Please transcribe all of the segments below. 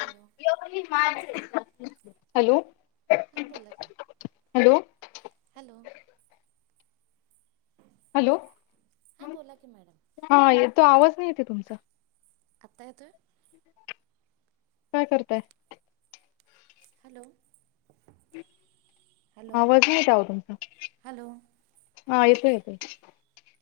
Hello, hello, हां बोला की हॅलो, हॅलो, हॅलो, हां बोला की मॅडम हां येतोय, आवाज नाही येतय तुमचा. आत्ता येतोय? काय करताय? हॅलो! [inaudible] आवाज नाही का ओ तुमचा हॅलो [inaudible] हां येतोय.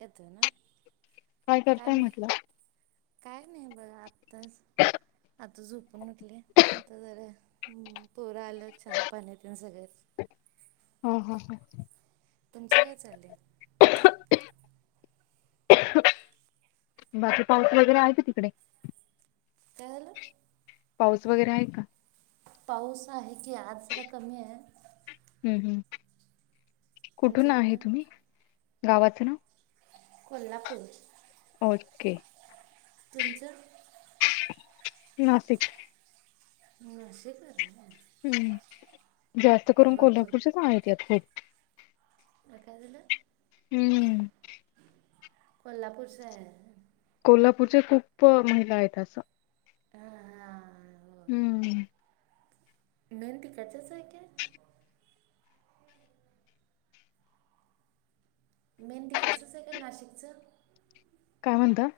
येतोय ना, काय करताय म्हण? म्हटलं काय नाही बघा आ [inaudible] आता झो पून उटले आता जरा पोरं आलं चहा-पाणी तेन सगळच. हा हा. तुमचं काय चाललंय? [inaudible] बाकी पाऊस वगैरे हाय काय तिकडे? काय झालं? पाऊस वगैरे आहे का? पाऊस आहे की आज जरा कमी हाय. हम्म हम्, कुठून तुमच्या आहे इकडं तुम्ही? गावाचं नाव? कोल्हापूर. ओके. तुमचं? नाशिक. नाशिक. हम्म जास्त करून भरपूर कोल्हापूरचेच आहेत ह्यात खुप. हां काय झालं? [unintelligible] कोल्हापूर शे आहे. कोल्हापूरच्या खूपं महिला आहेत असं. हा [unintelligible] हम्म. मेनं तिकडचंच आहे काय? मेन तिकडचंच हाय काय नाशिकचं? काय म्हणता?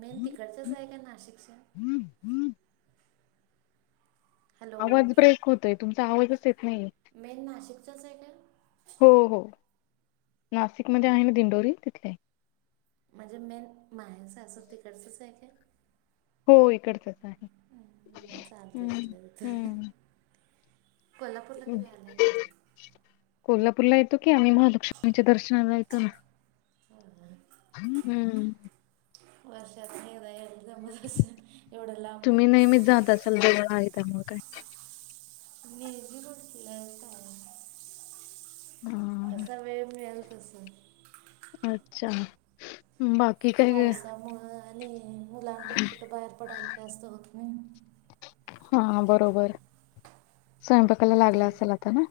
मेन तिकडचंच हाय काय नाशिकचं? हम्म‌. हॅलो आवाज ब्रेक होतयं तुमचा, आवाजचं येत नाही. मेन नाशिकचचं हाय काय? हो हो, नाशिकमध्ये होय आहे ना दिंडोरी तिथले. म्हणजे मेन माहेर-सासर तिकडचंच हाय काय? हो इकडचंच. हम्म, मग चालतं हम् इथलं तिथं हम्. कोल्हापूरला कधी आलं काय नाही कोल्हापूरला येतो की आम्ही म लक्ष्मीच्या दर्शनाला येतो ना. [unintelligible] वर्षातंन एकदा याय जमतंच नाही एवढं लामन. चाल [unintelligible] मग काय? निवांत बसलाय काय [unintelligible] हा असा वेळ मिळेल तस. आच्छा. बाकी काय? पावसामुळ आणि मुलांना कुठं बाहेर पडायचं जास्त होत नाही. हा बरोबर. स्वयंपाकाला लागला तर असेल आता ना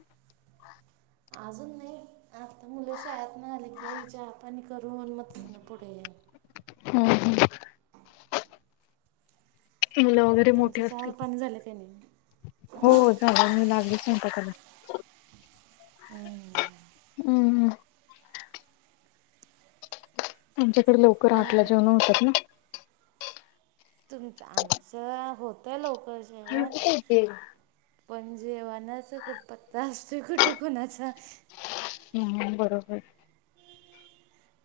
अजून नाही. आता मुल शाळेतन आले की चहा पाणी करून मग तितन पुढ हे हम् हम् मुल वगैरे मोठे तुमचं असतील. चहा पाणी झालं का नाही हो झाला मी लागलीच नंतर कऱणार. हम्म. हम्म् आमच्याकड लवकर आणि आठला काय जेवण होतात ना तुमच आमच होतय लवकर. जेवण ह [unintelligible] पण जेवनाचा पत्ता असतोय कुठे कोणाचा हम् बरोबर.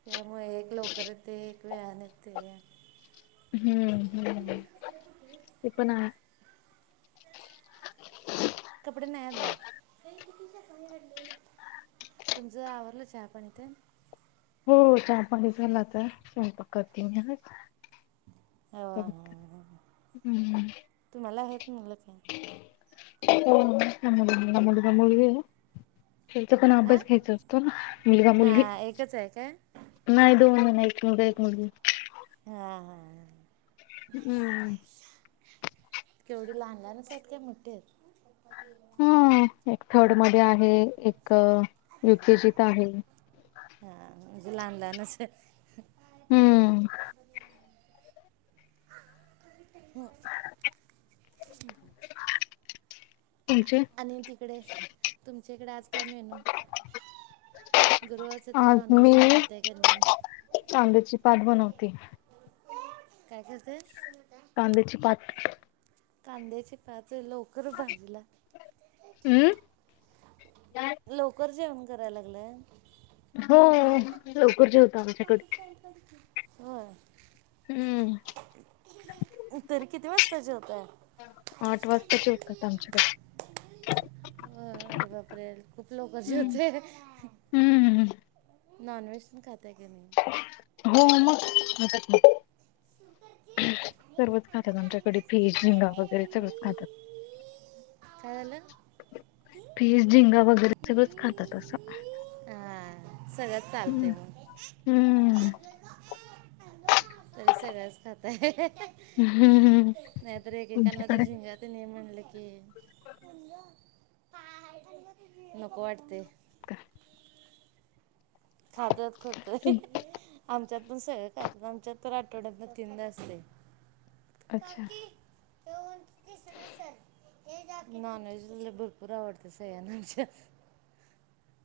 त्यामुळे एक लवकर येते एक वेळान येतय हम्म हम् ते पण आहे. कपडे नाही आहेत बाळा तुमच आवरल चहा पाणी तेन हो चहा पाणी झाल आता स्वयंपाक करते मी आज हा हम्म तुम्हाला आहेत मुल तीन. हो मुलगा, मुलगी आहे. तेचा पण हां अभ्यास घ्यायचा असतो ना मुलगा मुलगी इथेच आहे काय? नाही दोन मला. एक मुलगा मुलगी एक हा हा हा हम् केवढी लहान लहानच आहेत. काय मोठी आहेत हा एक थर्ड मध्ये आहे एक युकेजीत आहे. हा म्हणजे लहान लहानच आहेत. हम्म. हो [unintelligible] तुमचे आणि तिकडे तुमच्या इकडे आज काय मेनू गुरुवारच तेन नॉनवेज तेन खाताय का नाही कांद्याचीपाथ बनवत. काय करताय? कांद्याचीपात. कांद्याचीपाथ लवकर भाजीला हम्म लवकर जेवण कराय लागलाय. हो लवकर जेवतो आमच्याकडे होय हम्म तरी किती वाजता जेवताय? आठ वाजता जेवतात आमच्याकडे. अरे बापरे खूप लवकर हम्म जेवताय. हम्म नॉनव्हेज तेन खाताय की नाही? हो मग, [inaudible] सर्वच खात्यात आमच्यात फिश, झिंगा वगैरे सगळंच खातात. [inaudible] कायं झालं? फिश, झिंगा वगैरे सगळंच खातात असं. हा सगळ्याच चालते हम्म. मग. हम्म. [inaudible] तरी सगळच खाताय. हम्म हम्म नाही तर एकेकाना ते तुमच्याकडे झिंगा तेन हे म्हणलं की [inaudible] नको वाटते. [unintelligible] खातात करतोय. तुम आमच्यात पण सगळें खातात आमच्यात. तर आठवड्यातन तीनदा असतयं. अच्छा काकी. [inaudible] नॉनव्हेज भरपूर आवडते सगळ्यांना आमच्यात.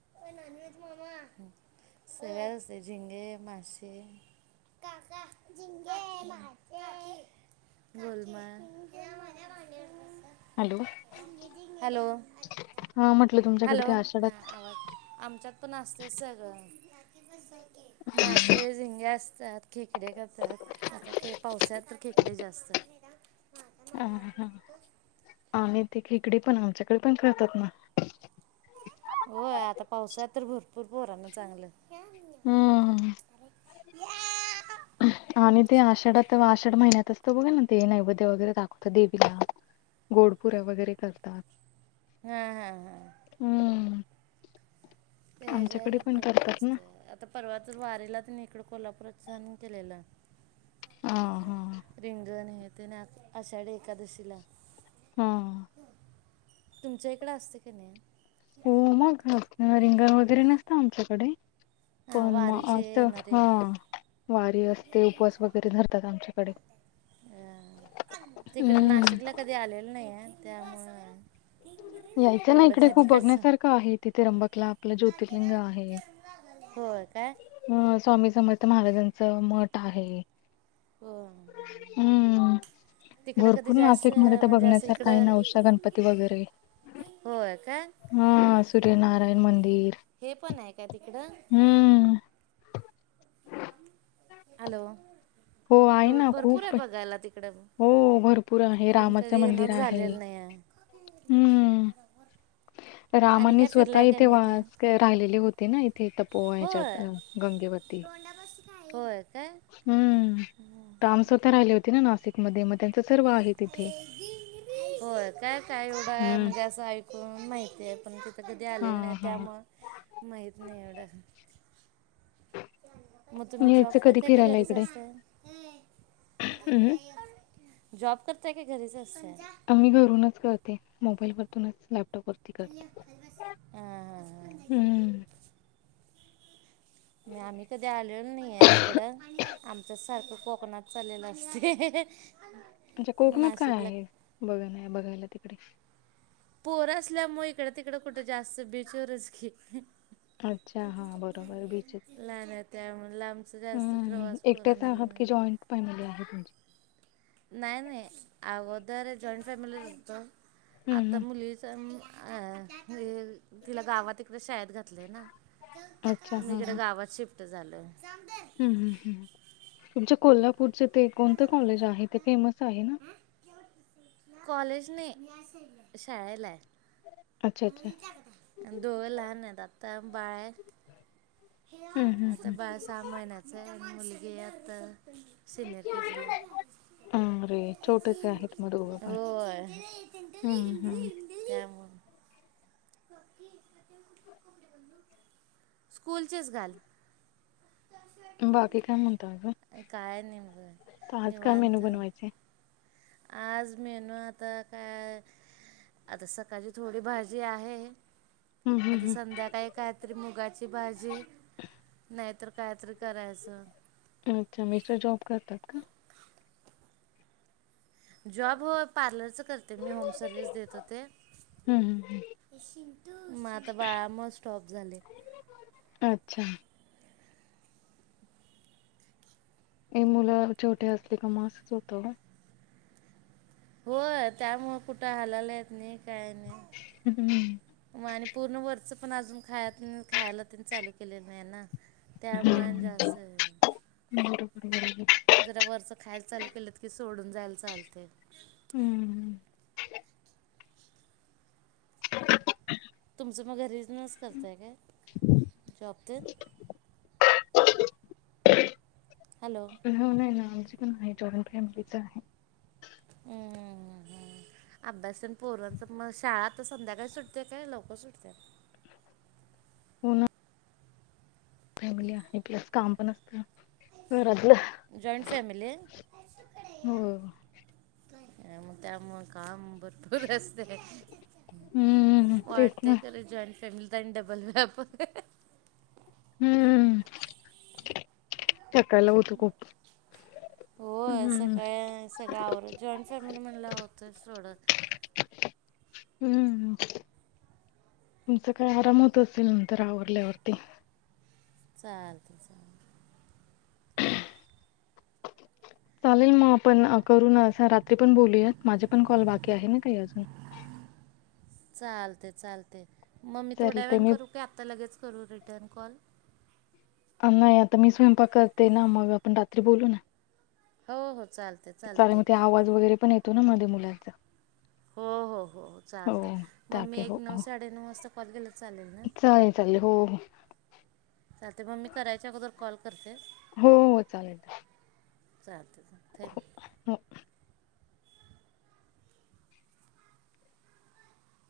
[unintelligible] सगळे असते झिंगे, मासे. [unintelligible] बोल मग. Hello [inaudible] hello! हा म्हटलं तु हॅलो! हा आवज, आमच्यात पण असते सगळं. मासे, झिंगे असतात. खेकडे करतात आता के पावसात तर खेकडे जास्त. अ मांडीवर हा, बसून तो आणि ते खेकडी पण आमच्याकडे पण करतात ना. होय आता पावसाळ्यात तर भरपूर पोराना चांगलं. [inaudible] [inaudible] आम्ही ते आषाढात आषाढ महिन्यात असतो बघा ना ते नैवेद्य वगैरे दाखवतो देवीला गोडपुऱ्या वगैरे करतात. हा हा हा. हम्म. ते हेजा आमच्याकडे वेळी पण भरपूर करतात ना असते आता परवा तर वारीला तेन इकडं कोल्हापूरात छान केलेलं. हा हा [inaudible] रिंगण हे ते ना आषाढी, एकादशीला. हा. [inaudible] तुमच्या इकडं असतयं क नी? हो मग रिंगण वगैरे नसत आमच्याकडे. हां पण मग वारीचे असत. येणारे हा. वारी असते उपवास वगैरे धरतात आमच्याकडे. तिकड हम्म नाशिकला कधी आलेल नाहीय त्यामुळ. यायचं ना इकडे खूप बघण्यासारखं आहे त्रंबकला, आपलं ज्योतिर्लिंग आहे. व्हयं काय? अ स्वामी समर्थ महाराजांच मठ आहे. हो. हम्म. तिकडं कधी भरपूर जास्त नाशिक मध्ये तर म्हणजे असं बघण्यासारखा आहे इकडं नवशा गणपती वगैरे. होय कायं? हा सूर्यनारायण मंदिर हे पण आहे का तिकडं? हम्म. हॅलो! हो आहे एवढ ना भरपूर आहे खूप बघायला तिकड हो भरपूर आहे पण रामाचं कधी मंदिर येनच आहे झालेलं नाहीय. हम्म. आणि रामानी काय स्वतः फिरलाय का इथे नाही ते वास राहिलेली होती ना इथे तपोव ह्याच्यात होय गंगेवर ती तोंडापाशी काय होय काय हम्म काम स्वतः राहिले होती ना नाशिक मध्ये म त्यांच सर्व आ होय काय काय एवढं हम्म. म्हणजे असं ऐ कुन माहितीय पण तिथं कधी हा आलेलं नाही हा त्यामुळ माहीत नाही एवढं. मग तुम्ही जॉब यायचं कधी करताय की फिरायला घरीच इकडे असताय? हम्म जॉब करताय का घरीच असताय? आम्ही घरूनच करते मोबाईल मधुनच लॅप टॉप वरती करते हां हम्म. नाही आम्ही कधी आलेलो नाहीये तिकडं आमच्या सारखं कोकणात चालेल असतय. म्हणजे कोकणात काय आहे बघाय बघायला तिकडे? पोर असल्यामुळे इकड तिकड कुठं जास्त बीचवरच की. अच्छा हा बरोबर बीचेस लहान आहेत त्यामुळ लांबचा जास्त प्रवास पोरांना घेऊन नाही. पणली आहेत म्हणजे. नाही नाही अगोदर जॉईंट फॅमिलीच होतो हम्म आता हम्म मुलीच तर अ तिला गावात इकड शाळेत घातलंय ना अच्छा मग हा हा इकडं गावात शिफ्ट झालोय. हम्म हम्म हम्म तुमच्या कोल्हापूरचे ते कोणतं कॉलेज आहे ते फेमस आहे ना? कॉलेज नाय शाळेलाय. अच्छा अच्छा आन दोघ लहान आहेत आता बाळय. हम्म आता हम्म बाळ सहा महिन्याचय, अन मुलगी आता सिनियर के जी ला. हम्म अरे छोटेसे आहेत मग दोघं पण होय. हम्म हम्म त्यामुळ [inaudible] स्कूलचेच घाल. बाकी काय म्हणता अजून? काय नाही मग तर आज काय मेनू निवांत. बनवायचे? आज मेनू आता काय आता सकाळची थोडी भाजी आहे हम्म आता हम्म संध्याकाळी कायतरी मुगाची भाजी नाहीतर कायतरी करायचं. तुमचे मिस्टर जॉब करतात का? जॉब हो पार्लरच करते मी होम सर्व्हिस देत होते. हम्म हम्म मग आता बाळा मुळे स्टॉप झाले. अच्छा. हे मुलं छोटे असले का मग असच होत ना. होय त्यामुळ कुठ हालायला येत नाही काय नाही. हम्म मग आणि पूर्ण वरच पण अजून खाय न खायला ते न चालू केलेलं नाही ना. त्यामुळे आन हम्म. जास. बरोबर बरोबर. जरा वरचं खायला चालू केलंत की सोडून जायला चालतय. हम्म. तुमच मग बुसिनेस करत आहे काय जॉबत, हॅलो ना नामचे पण आहे जॉइंट फॅमिलीच आहे. हा हां. अभ्यास तण पोरांच मग, शाळा तर संध्याकाळी सुटते काय लवकर सुटत्या. [unintelligible] फॅमिली आहे, प्लस काम पण असतं घरातलं जॉईंट फॅमिली हे.. हो. म तेमुळ काम भरपूर ऽ असतय, हम्म तेच ना वाटतय खर जॉईनट फॅमिलीऽ ता डबल वॅप होतय. हम्म्म. थकायला होतऽ होय हम्म सकाळ सगळ आवर. जॉईनऽ फॅमिली म्हणलावर होतयच थोड. हम्म, तुमच काय आराम होत असेल, नंतर आवरल्यावरती. चालतय चालतय. चालेल मग आपण करून अस रात्री पण बोलूयात, माझे पण कॉल बाकी आहे ना काही अजून. चालतय चालतय मग मी चालेल थोड्या ते वेळाण मी करू का आत्ता लगेच करू रिटर्न कॉल.? नाही आता मी स्वयंपाक करते ना, मग आपण रात्री बोलू ना. हो हो, चालेल. चालेल मग ते आवाज वगैरे पण येतो ना मध्ये मुलांचा. हो हो हो चालतय, मग मी टाके एक हो नऊ हो साडेनऊ वाजता कॉल केलातर चालेल ना. चालेल चालेल, हो हो. चालतय मग मी करायच्या अगोदर कॉल करते. हो हो चालेल. चालतेय चालतय थँक्यू. हो